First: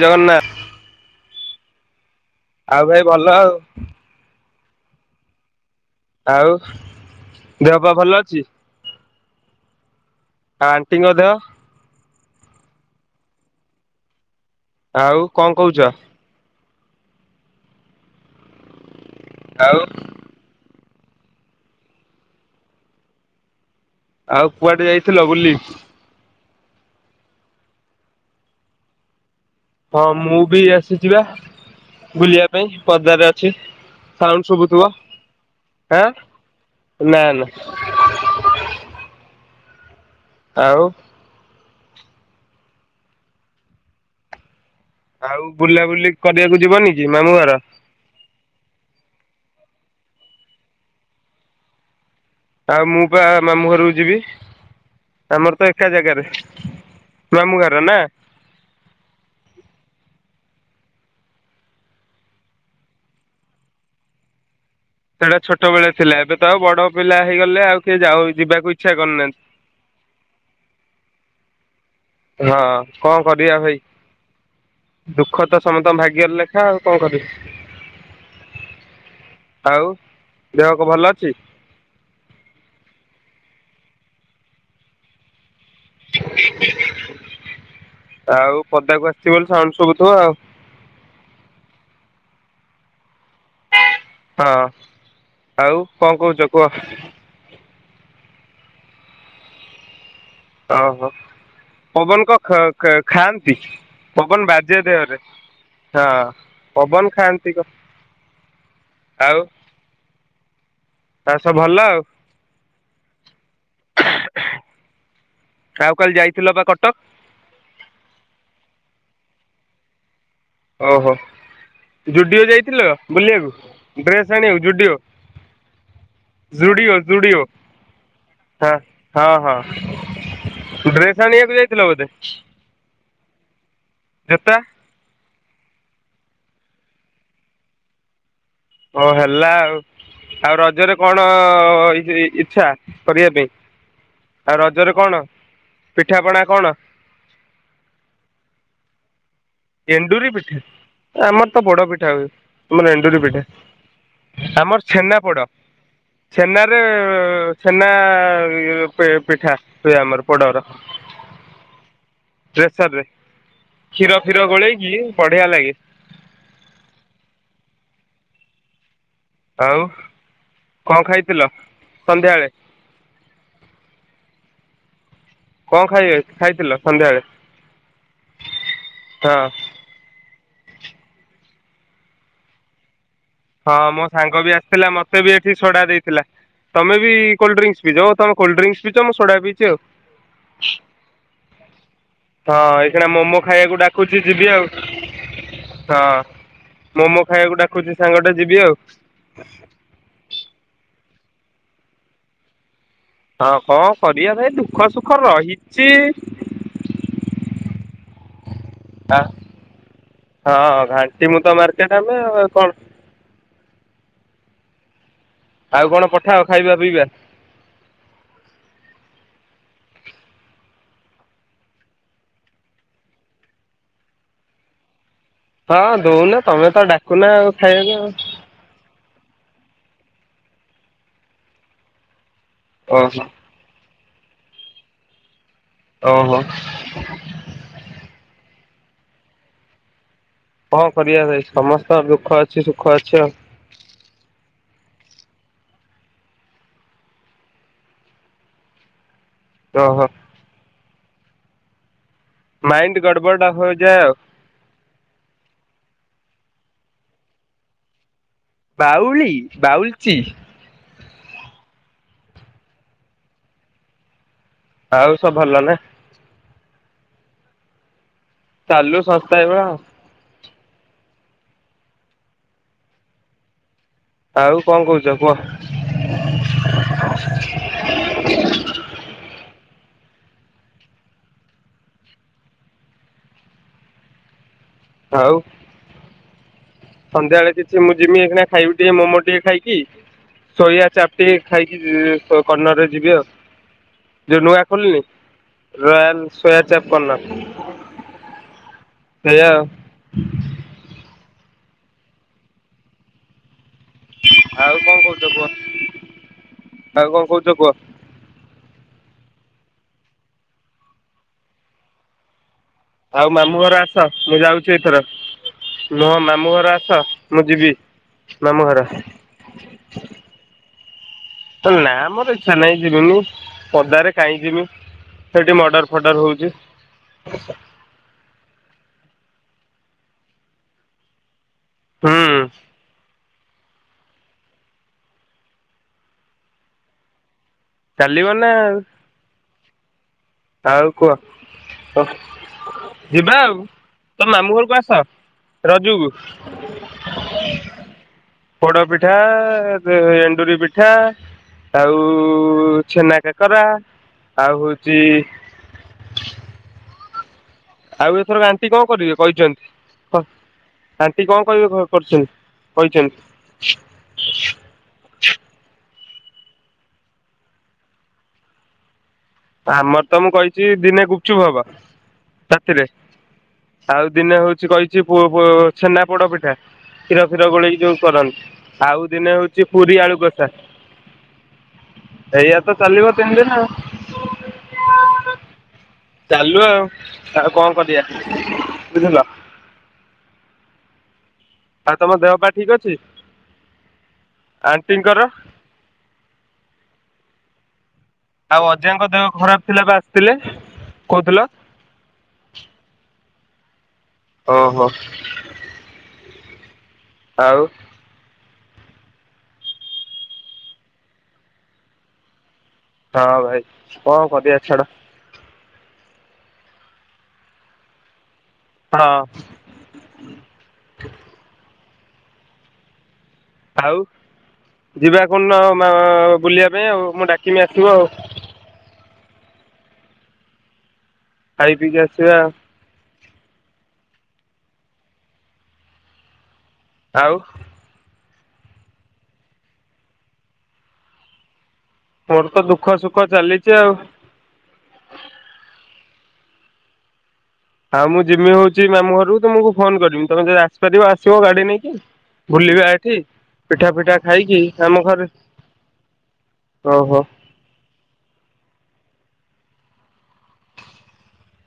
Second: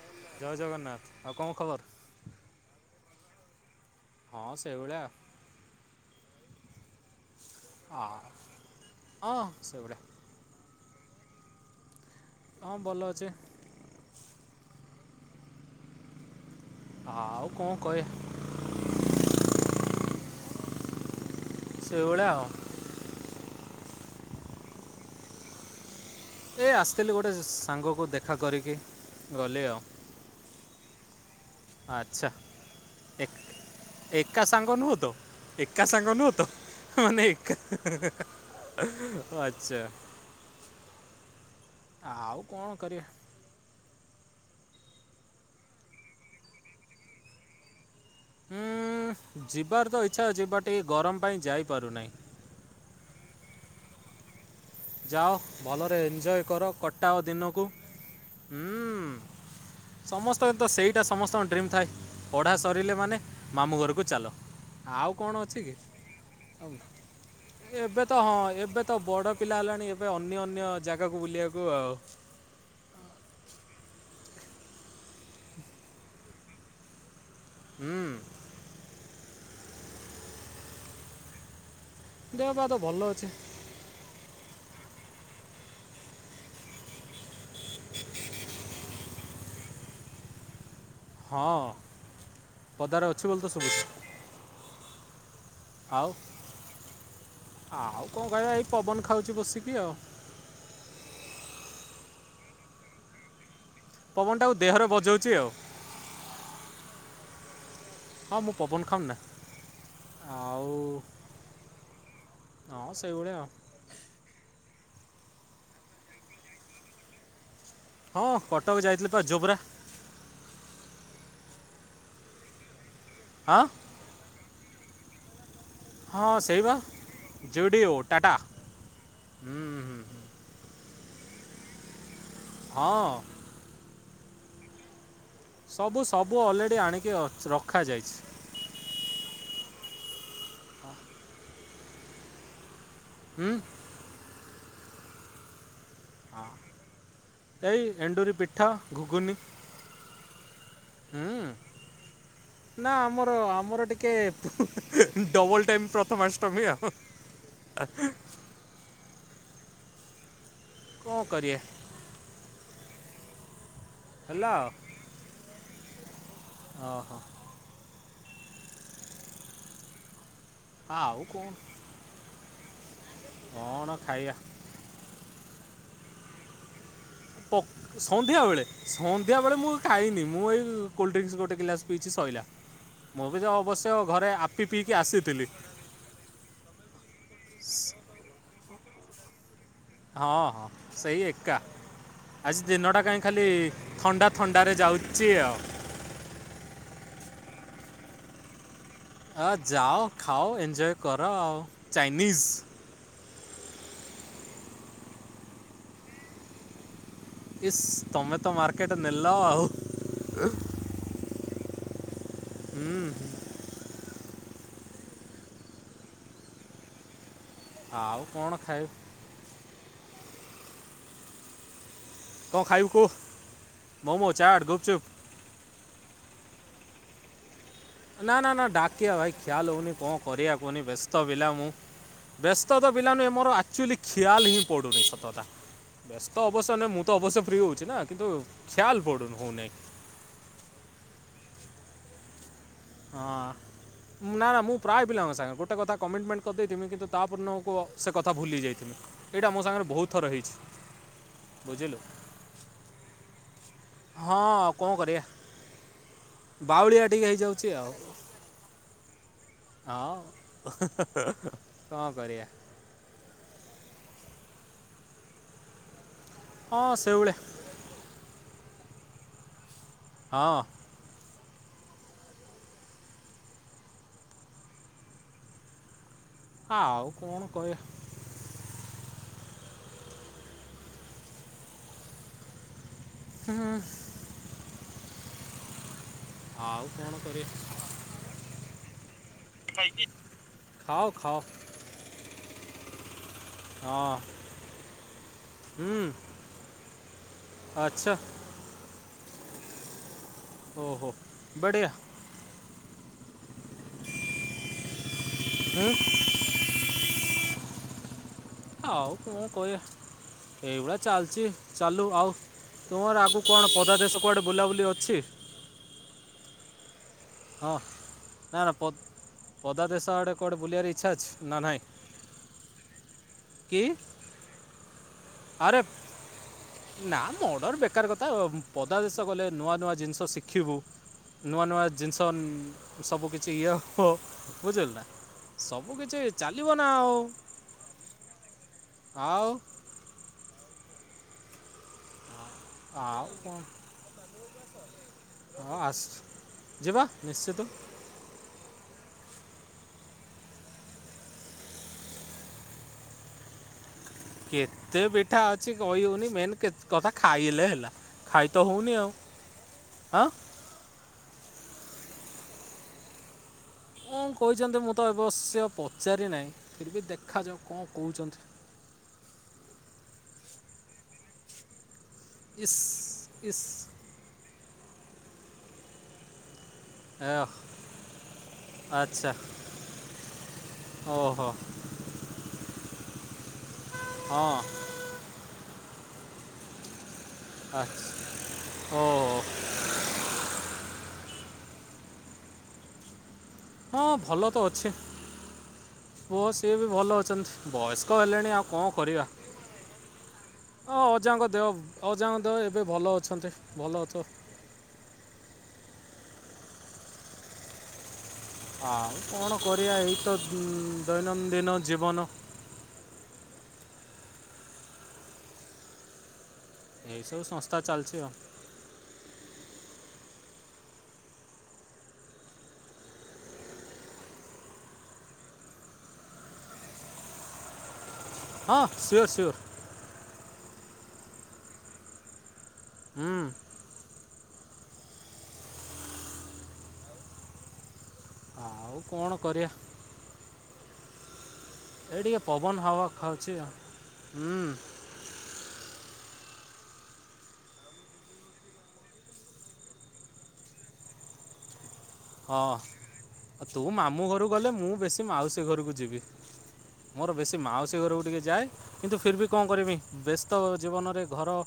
ଜଗନ୍ନାଥ ଜୟ ଜଗନ୍ନାଥ ଆବ୍ କଁ ଖବର? ଆଉ ଭାଇ ଭଲ ଆଉ। ହଁ ସେଇଭଳିଆ। ଆଉ ଦେହ ପା ଆ ଭଲ ଅଛି? ହଁ ସେଇଭଳିଆ ଆନ ଫିଙ୍ଗର ଦେହ? ହଁ ଭଲ ଅଛି। ଆଉ କଣ କହୁଛ? ଆଉ କଣ କହେ ଆଉ ସେଭଳିଆ। ଆଉ କୁଆଡେ ଯାଇଥିଲ ବୁଲି? ଏ ଆସିଥିଲି ଗୋଟେ ସାଙ୍ଗକୁ ଦେଖା କରିକି। ଗଲି ହଁ ମୁଁ ବି ଆସି ଯିବା। ଆଛା ଏକ ସାଉଣ୍ଡ ଏକା ସାଙ୍ଗ ଶୁଭୁଥିବ ନୁହତ ଏକା ଆଁ ସାଙ୍ଗ ନୁହତ ନା ମାନେ ନା ଏକା [unintelligible] ଆଉ। ଆଉ କଣ କରିଆ। ଆଉ ବୁଲାବୁଲି କରିବାକୁ ଯିବନି କି ମାମୁଁ ଘର। ହୁଁ ଯିବାର ତ ଇଚ୍ଛା ଅଛି ବା ଟିକେ ଗରମ ପାଇଁ ଯାଇପାରୁନାହିଁ। ଆଉ ମୁଁ ପା ମାମୁଁଘରକୁ ଯିବି। ଯାଅ ଆମର ତ ଏକା ଭଲରେ ଜାଗାରେ ଏଞ୍ଜୟ କର, କଟାଅ ମାମୁଁ ଦିନକୁ, ଘର ନା ହୁଁ ସମସ୍ତ ତନ୍ତ ସେଇଟା ସମସ୍ତଙ୍କ ଡ୍ରିମ୍ ଥାଏ ପଢ଼ା ସରିଲେ ମାନେ ମାମୁଁଘରକୁ ଚାଲ। ଆଉ କ'ଣ ସେଟା ଅଛି କି ଛୋଟବେେଳେ ଥିଲା, ଏବେ ତ ବଡ ପିଲା ହେଇଗଲେ ଆଉ କିଏ ଏବେ ତ ଯାଉ ହଁ ଯିବାକୁ ଏବେ ତ ଇଛା ବଡ଼ କରିୁନାହାନ୍ତି? ପିଲା ହେଲାଣି ଏବେ ଅନ୍ୟ ଅନ୍ୟ ଜାଗାକୁ ବୁଲିବାକୁ ଆଉ। ହଁ କଣ କରିବା ଭାଇ ଦୁଃଖ ତ ସମସ୍ତଙ୍କ ଭାଗ୍ୟରେ ଲେଖା ଆଉ କଣ କରିବା? ହୁଁ। ଆଉ ଦେହକୁ ଭଲ ଅଛି। ଦେହପା ତ ଭଲ ଅଛି। ଆଉ ପଦାକୁ ଆସିଥିବ ବୋଲି ସାଉଣ୍ଡ ସବୁ ଥିବ ଆଉ। ହଁ ପଦାର ଅ ଅଛି ବୋଲି ତ ଶୁଭୁଚି। ହଁ ଆଉ କଣ କହୁଛ କୁହ? ଆଉ କଣ କହିବା ଏଇ ପବନ ଖାଉଛି ବସିକି ଆଉ। ଓହୋ ପବନ କ କ ଖାଆ ପବନ ପବନଟାକୁ ବାଜେ ଦେହରେ। ବଜଉଛି ଆଉ ପବନ ଖାଆନ୍ତି କ ହଁ ମୁଁ ପବନ ଖାଉନି ଆଉ ନା ଆଉ ଆଉ ସବୁ ଭଲ ଆଉ ହଁ ସେଇଭଳିଆ ଆଉ ଆଉ କାଲି ଯାଇଥିଲ ପା କଟକ। ହଁ କଟକ ଯାଇଥିଲେ ପା ଜୋବ୍ରା ଓହୋ ଯୁଡିଓ ଯାଇଥିଲ। ହଁ ବୁଲିବାକୁ ଡ୍ରେସ ଆଣିିବାକୁ ଜୁଡ଼ିଓ। ହଁ ସେଇ ବା ଜୁଡିଓ ଟାଟା ହଁ ହଁ ହଁ ହୁଁ ହୁଁ ଡ୍ରେସ ଆଣିବାକୁ ଯାଇଥିଲ ବୋଧେ ହଁ। ଯୋତା। ସବୁ ସବୁ ଅଲରେଡ଼ି ଆଣିକି ଅ ରଖାଯାଇଛି। ଓ ହେଲା ଆଉ ଆଉ ରଜରେ କଣ ଇ ଇଛା। କରିବା ପାଇଁ। ହୁଁ ଆଉ ରଜରେ କଣ? ପିଠାପଣା ଆଁ କଣ ଏଇ ଏଣ୍ଡୁରି ପିଠ ଘୁ ଗୁନି। ଏଣ୍ଡୁରି ପିଠା। ଆମର ତ ପୋଡ ପିଠା ହୁଏ, ନା ତୁମର ଏଣ୍ଡୁରି ଆମର ପିଠା ଆମର ଟିକେ ଆମର ଛେନା ପୋଡ ଡବଲ ଟାଇମ୍ ଛେନା ପ୍ରଥମାଷ୍ଟମୀ ରେ ଆଉ ଛେନା ନା ପେ ପିଠା ହୁଏ ଆମର ପୋଡର। କଣ କରିବା! ପ୍ରେସର୍ ରେ କ୍ଷୀର ଫୀର ହେଲା ଗୋଳେଇକି ବଢିଆ ଲାଗେ। ଓ ହୋ। ଆଉ। କଣ ଖାଇଥିଲ ସନ୍ଧ୍ୟାବେଳେ? କଣ ଖାଇବା? କଣ ଖାଇ ଖାଇଜ ଖାଇଥିଲ? ସନ୍ଧ୍ୟାବେଳେ ପ ସନ୍ଧ୍ୟା ବେଳେ ସନ୍ଧ୍ୟା ହଁ ବେଳେ ମୁଁ ଖାଇନି ମୁଁ ଏଇ। କୋଲ୍ଡ ଡ୍ରିଙ୍କସ ଗୋଟେ ଗିଲାସ ପିଇଛି ସଇିଲା। ହଁ ମୋ ସାଙ୍ଗ ବି ଆସିଥିଲା ମତେ ବି ଆସିଥିଲି ଏଠି ସୋଡା ଦେଇଥିଲା ତମେ ବି କୋଲ୍ଡ ଡ୍ରିଙ୍କସ୍ ପିଚ, ଓହ ତମେ କୋଲ୍ଡ ଡ୍ରିଙ୍କଶ୍। ପିଚ ମୁ ସୋଡା ପି। ହଁ ହଁ ସେଇ ଏକା ହଁ ଆଜି ଦିନଟା ଏଇଖିଣା କାହିଁ ମୋମୋ ଖାଲି ଖାଇବାକୁ ଡାକୁଚି ଥଣ୍ଡା ଯିବି ଆଉ ଥଣ୍ଡାରେ ଯାଉଛି ଆଉ। ହଁ। ମୋମୋ ଖାଇବାକୁ ଡାକୁଛି। ସାଙ୍ଗଟେ ଯିବି ଆଉ। ଏ ଯାଅ ଖାଅ ଏଞ୍ଜୟ। କର ଆଉ ଚାଇନିଜ୍। ହଁ କଣ କରିବା ଭାଇ ଦୁଃଖ ସୁଖ ରହିଛି। ଇସ୍ ତମେ ତ ମାର୍କେଟ ଆ ନେଲ ଆଉ। ହଁ ଘାଣ୍ଟି ମୁଁ ମାର୍କେଟ ଆମେ ଆଉ। କଣ। ହୁଁ ଆଉ କଣ ପଠାଅ ଖାଇବା ପିଇବା। ଆଉ କଣ ଖାଇବ? କଣ ଖାଇବୁ କୁହ ମୋମୋ ଚାଟ ଗୁପଚୁପ୍? ହଁ ଦଉନ ତମେ ତ ଡାକୁନ ଆଉ। ଖାଇବାକୁ ଆଉ ନା ନା ନା ଡାକିଆ ଭାଇ ଖିଆଲ ହେଉନି କଣ କରିବା କୁହନି ବ୍ୟସ୍ତ ପିଲା ମୁଁ। ବ୍ୟସ୍ତ ତ ପିଲା ଓହୋ। ନୁହେଁ ମୋର ଆକ୍ଚୁଲି ଖିଆଲ ହିଁ ପଡ଼ୁନି ସତ କଥା। ବେସ୍ତ ଓହୋ ଅବଶ୍ୟ ନାହିଁ ମୁଁ ତ ଅବଶ୍ୟ ଫ୍ରି ରହୁଛି ନା କିନ୍ତୁ। [unintelligible] କଣ କରିବା ଭାଇ ସମସ୍ତଙ୍କ ଦୁଃଖ ଅଛ ହଁ ନା ନା ମୁଁ ପ୍ରାୟ ପିଲାଙ୍କ ସାଙ୍ଗେ ଗୋଟେ କଥା କମିଟମେଣ୍ଟ କରିଦେଇଥିମି କିନ୍ତୁ ତା ପରଦିନକୁ ସେ କଥା ଭୁଲିଯାଇଥିମି। ଏଇଟା ଆମ ସାଙ୍ଗରେ ଓହୋ। ବହୁତ ଥର ହେଇଛି। ବୁଝିଲୁ? ମାଇଣ୍ଡ ଗଡ଼ବଡ଼ ହୋ ହଁ କଣ କରିବା? ବାଉଳିଆ ଟିକେ ହେଇଯାଉଛି ଆଉ। ବାଉଳି? ହଁ ବାଉଲଚି ହେଁ ହାଁ। ହୁଁ ହୁଁ କଣ କରିବା। ଆଉ ସବ ଭଲ ନା? ହଁ ସେ ଭଳିଆ। ଚାଲୁ ସଂସ୍ଥା ଏଇ ଭଳିଆ ଆଉ। ହଁ। ଆଉ କଣ କହୁଛ କୁହ? ଆଉ କଣ କହିବି। [inaudible] ହୁଁ। ଆଉ। ଆଉ କ'ଣ ସନ୍ଧ୍ୟା ବେଳେ କରିବା କିଛି ମୁଁ ଯିବି ଏକନା ଖାଇବି ଟିକେ ମୋମୋ ଟିକେ ଖାଇକି ସୋୟା ଖାଅ ଚାପ୍ ଟିକେ ଖାଅ ଖାଇକି କର୍ଣ୍ଣର ରେ ଯିବି ଆଉ ହଁ ଯୋଉ ନୂଆ ଖୋଲିନି ହୁଁ ରୟାଲ ସୋୟା ଚାପ କର୍ଣ୍ଣର। ଆଚ୍ଛା ସେୟା ଆଉ। ଓହୋ ବଢ଼ିଆ ଆଉ କଣ କହୁଛ ହୁଁ କୁହ ଆଉ କଣ କହୁ ତ କୁହ ଆଉ କଣ କହିବା ଏଇଭଳିଆ ଚାଲିଛି ଚାଲୁ ଆଉ? ତୁମର ଆଉ ଆଗକୁ ମାମୁଁ କ'ଣ ଘର ଆସ ପଦାଦେଶ ମୁଁ କୁଆଡ଼େ ଯାଉଛି ବୁଲାବୁଲି ଏଥର ଅଛି ନୁହ ମାମୁଁ ଘର ଆସ? ହଁ। ହଁ ନା ନା ପଦ୍ ପଦା ଦେଶ ଆଡେ କୁଆଡେ ବୁଲିଆର ଇ ନା ମୋର ଇଚ୍ଛା ନାହିଁ ଯିବିନି। କି ପଦାରେ କାହିଁ ଯିମି। ସେଇଠି ମଡର ଫଡର ହୋଉଚି। ନାଁ ମର୍ଡର ବେକାର କଥା ପଦାଦେଶ ଗଲେ ନୂଆ ନୂଆ ଜିନିଷ ଶିଖିବୁ। ନୂଆ ନୂଆ ଜିନିଷ ହୁଁ। ଉଁ ସବୁ କି ଚିଅ ହୋ ବୁଝିଲୁ ନାଁ ସବୁ କିଛି ଚାଲିବ ନାଁ ଆଉ। ଚାଲିବ ନା ଆଉ। ଆଉ ଆଉ କୁହ ଓ ଆଉ କଣ? ମାମୁଁ ଘରୁକୁ ଆସ। ହଁ ଆସ୍ ରଜକୁ ଯିବା ନିଶ୍ଚିତ। ପୋଡ଼ପିଠା ଦେ ଏଣ୍ଡୁରି ପିଠା ଆଉ ଛେନା କାକରା ଆଉ ହଉଛି କେତେ ପିଠା ଅ ଛି କହି ହୋଉନି ମେନ୍ କେ କଥା ଖାଇ ହେଲା ଆଉ ଏଥରକ ତ ଆଣ୍ଟି କଁ ହେଉନି ଆଉ କରିବେ କହିଚନ୍ତ୍ କଁ ହଁ ଆଣ୍ଟି କଁ କହିବେ କଁ କରିଛନ୍ତି କହିଛନ୍ତି? ଅଁ କହିଛନ୍ତି ମୁଁ ତ ଅବଶ୍ୟ ପ ଚାରି ନାହିଁ ଫିର ବି ଦେଖାଯାଉ କଁ କୋଉଚନ୍ତି। ଆମର ତ ମୁଁ କହିଚି ଦିନେ ଗୁପଚୁପ ହବ ଇସ୍ ରାତିରେ ଇସ୍ ଆଉ ଦିନେ ହୋଉ ଛି କହିଚି ପୁଅ ପୋ ଛେନା ପୋଡ଼ପିଠା। କ୍ଷୀର ଏ ଫୀର ଗୋଳେଇକି ଯୋଉ କରନ୍ତି ଆଉ ଆଚ୍ଛା ଦିନେ ହୋଉଚି ପୁରୀ ଆଳୁ କଷା ଓହୋ ଏଇଆ ତ ଚାଲିବ ତିନି ଦିନ ଆଉ। ହଁ। ଚାଲୁ ଆଉ। ଆଉ କଣ କରିଆ ଆଚ୍ଛା ବୁଝିଲ। ଓହୋ ଆଉ ତମ ଦେହ ପା ଠିକ ଅଛି? ହଁ ଭଲ ତ ଅଛି ଆଣ୍ଟିଙ୍କର ପୁଅ ସିଏ ବି ଭଲ ଅଛନ୍ତି। ବୟସ କ ହେଲେଣି ଆଉ କଁ ଅଜାଙ୍କ ଦେହ କରିବା ଖରାପ ଥିଲା ବା ଆସିଥିଲେ ହଁ କହୁଥିଲ ଅଜାଙ୍କ ଦେହ ଅଜାଙ୍କ ଦେହ ଏବେ ଭଲ ଅଛନ୍ତି। ଭଲ ଅଛ ଓ ହୋ। ଆଉ ଆଉ କଣ କରିବା ଏଇ ତ ଦି ଦୈନନ୍ଦିନ ଜୀବନ। ହ ଭାଇ କଁ କରିଆ ଛାଡ଼। ଏଇ ସବୁ ସଂସ୍ଥା ଚାଲଚି ଆଉ। ହଁ। ଆଉ ଯିବା କୋଉଦିନ ଆଉ ବୁଲିବା ପାଇଁ ଆଉ ମୁଁ ଡାକିମି ଆସିବ ଆଉ। ହଁ ସିଓର ସିଓର। ଖାଇ ପିଇକି ଆସିବା। ହୁଁ। ଆଉ ଆଉ କଣ କରିବା? ଏ ଟିକେ ମୋର ତ ପବନ ଦୁଃଖ ହବା ସୁଖ ଖାଉଛି ଆଉ ଚାଲିଛି ହୁଁ। ଆଉ ମୁଁ ଯିମି ହଉଛି ମାମୁ ଘରକୁ ତମକୁ ଫୋନ କରିବି ତମେ ଯଦି ଆସିପାରିବ ଆସିବ ଗାଡି ନେଇକି? ବୁଲିବା ଏଠି ହଁ ତୁ ପିଠା ଫିଠା ମାମୁଁ ଘରୁକୁ ଖାଇକି ଗଲେ ମୁଁ ଆମ ବେଶୀ ଘରେ ମାଉସୀ ଘରକୁ ଯିବି ଓହୋ ମୋର ବେଶୀ ମାଉସୀ ଘରକୁ ଟିକେ ଯାଏ କିନ୍ତୁ ଫିର ବି କଣ କରିମି ବ୍ୟସ୍ତ ଜୀବନରେ ଘର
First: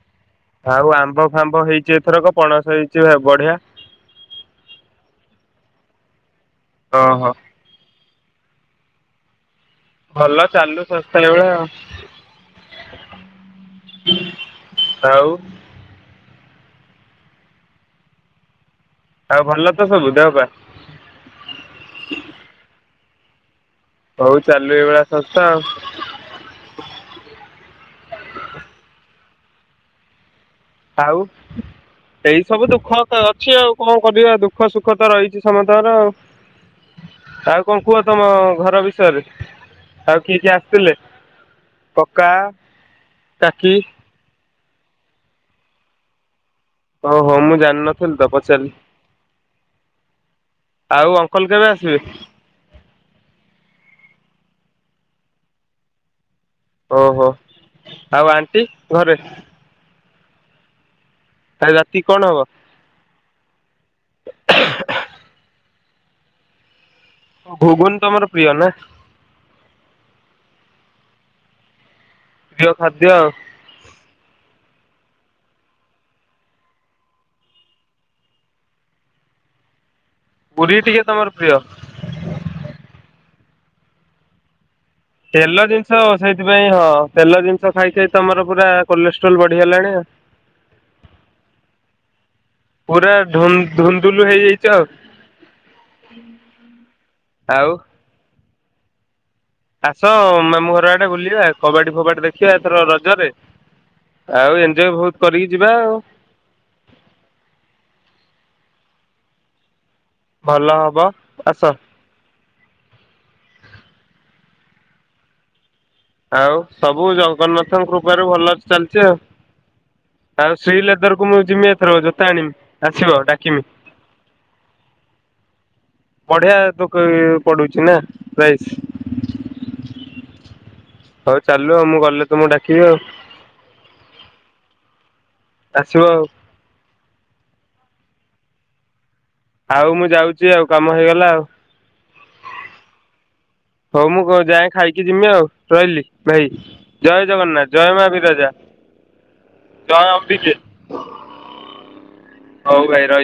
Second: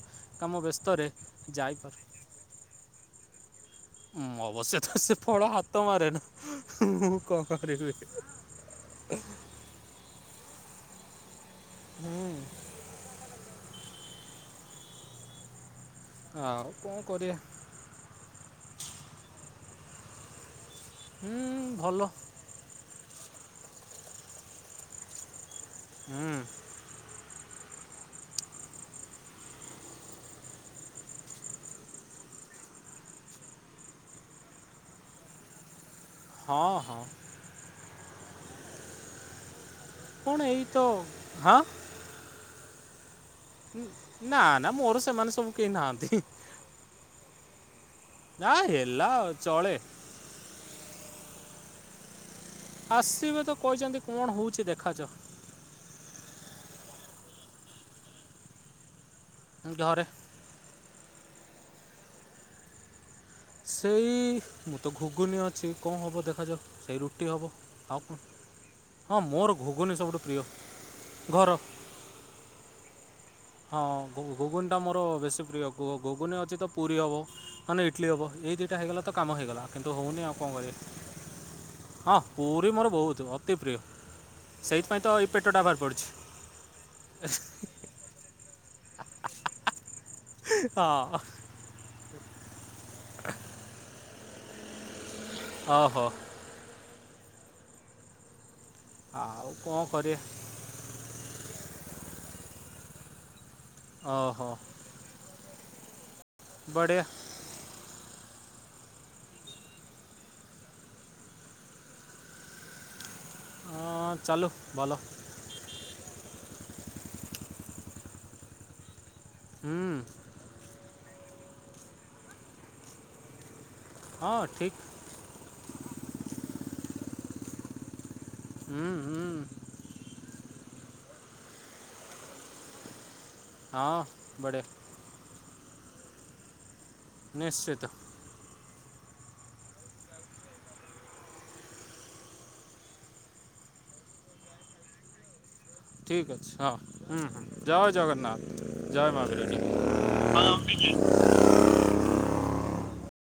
କାମ ଆଉ ବ୍ୟସ୍ତରେ ଆମ୍ବ ଫାମ୍ବ ଯାଇପାରେ ହେଇଚି ଏଥରକ ପଣସ ହେଇଚି ବଢିଆ। ମୁଁ ଅବଶ୍ୟ ତ ସେ ଫଳ ହାତ ମାରେନ ମୁଁ ଓହୋ। କଣ କରିବି? [inaudible] ଭଲ ଚାଲୁ ଶସ୍ତା ଏଇ ଭଳିଆ ଆଉ। ହୁଁ। ଆଉ ଆଉ କଣ କରିବା? ଆଉ ଭଲ ତ ସବୁ ଦେହ ପା ହୁଁ ଭଲ ହଉ ଚାଲୁ ଏଇ ଭଳିଆ ଶସ୍ତା ଆଉ। [inaudible] ଆଉ ଏଇ ସବୁ ଦୁଃଖ ଅଛି ଆଉ କଣ କରିବା ଦୁଃଖ ସୁଖ ତ ରହିଛି ସମସ୍ତଙ୍କର ଆଉ। ହଁ। ଆଉ କଣ କୁହ ତମ ଘର ବିଷୟରେ ଆଉ କିଏ କଣ କିଏ ଏଇ ତ ଆସିଥିଲେ ହଁ କକା କାକି ନା ନା ମୋରି ସେମାନେ ସବୁ କେହି ନାହାନ୍ତି। ହଉ ହଉ ମୁଁ ଜାଣିନି। ନାଁ ହେଲା ଆଉ ଚଳେ। ଆଉ ଅଙ୍କଲ କେବେ ଆସିବେ? ଆସିବେ ତ କହିଛନ୍ତି କଣ ହଉଛି ଦେଖାଯାଉ? ଓହୋ। ଆଉ ଆଣ୍ଟି ଘରେ। ଘରେ। କାଲି ରାତି କଣ ହବ? ସେଇ ମୁଁ ତ ଘୁଗୁନି ଅଛି କଣ ହେବ ଦେଖାଯାଉ? ଟି ହେବ ଘୁଗୁନି ଆଉ କଣ ତମର ପ୍ରିୟ ନା ହଁ ମୋର ଘୁଗୁନୀ ସବୁଠୁ ପ୍ରିୟ। ଘର ପ୍ରିୟ ଖାଦ୍ୟ ଆ ହଁୁ ଟା ମୋର ବେଶୀ ପ୍ରିୟ ଘୁଗୁନି ଅଛି ତ ପୁରୀ ହବ ମାନେ ଇଟଲି ହବ ଏ ଦିଟା ହେଇଗଲା ତ କାମ ହେଇଗଲା ହଉନି ଆ--ଉ କଣ କରିବି ପୁରୀ ଟିକେ ତମର ପ୍ରିୟ। ହଁ ପୁରୀ ମୋର ବହୁତ ଅତି ପ୍ରିୟ। ସେଇଥିପାଇଁ ତ ଏଇ ପେଟଟା ତେଲ ବାହାରି ଜିନିଷ ପଡ଼ୁଛି ସେଇଥିପାଇଁ ହଁ ତେଲ ଜିନିଷ ଖାଇକି ତମର ପୁରା କଲେଷ୍ଟ୍ରୋଲ ବଢି଼ଗଲାଣି ଆଉ। ହଁ। ପୁରା ଧୁ ଧୁନ୍ଦୁଲୁ ହେଇଯାଇଚ ଆଉ। ଅ ହୋ ଆଉ ଆଉ କ'ଣ ଆସ କରିବା ମାମୁଁ ଘର ଆଡ଼େ ବୁଲିବା ଆଉ। କବାଡି ଫୋବାଡି ଦେଖିବା ଏଥର ରଜରେ। ଓହୋ ଆଉ ଏଞ୍ଜୟ୍ ଭୋଉତ କରିକି ଯିବା ଆଉ। ବଢ଼ିଆ। ଭଲ ହବ ଆସ। ହଁ ଚାଲୁ ଭଲ। ଆଉ ସବୁ ଜଗନ୍ନାଥଙ୍କ କୃପାରୁ ଭଲ ଚାଲିଚି ଆଉ। ହୁଁ ଆଉ ଶ୍ରୀଲେଦର କୁ ମୁଁ ଯିମି ଏଥରକ ଜୋତା ଆଣିମି ଆସିବ ଆଉ ଡାକମି। ହଁ ଠିକ୍ ବଢ଼ିଆ ଦୋକ ପଡୁଚି ନାଁ। ହୁଁ ହୁଁ। ହଉ ଚାଲୁ ଆଉ ମୁଁ ଗଲେ ତୁମୁ ଡାକିବି ଆଉ। ହଁ ବଢ଼ିଆ। ଆସିବ ଆଉ। ନିଶ୍ଚିତ। ଆଉ ମୁଁ ଯାଉଚି ଆଉ କାମ ହେଇଗଲା ଆଉ। ହଉ ମୁଁ କ ଯାଏ ଖାଇକି ଯିମି ଆଉ। ରହିଲି ଠିକ୍ ଭାଇ ଅଛି ହଁ ହୁ ଜୟ ହୁ ଜଗନ୍ନାଥ ଜୟ ମା ବିରଜା ଜଗନ୍ନାଥ ଜୟ ମା ବିରଜା ମା ଅମ୍ବିକେ। ହଉ ଭାଇ ରହିଲି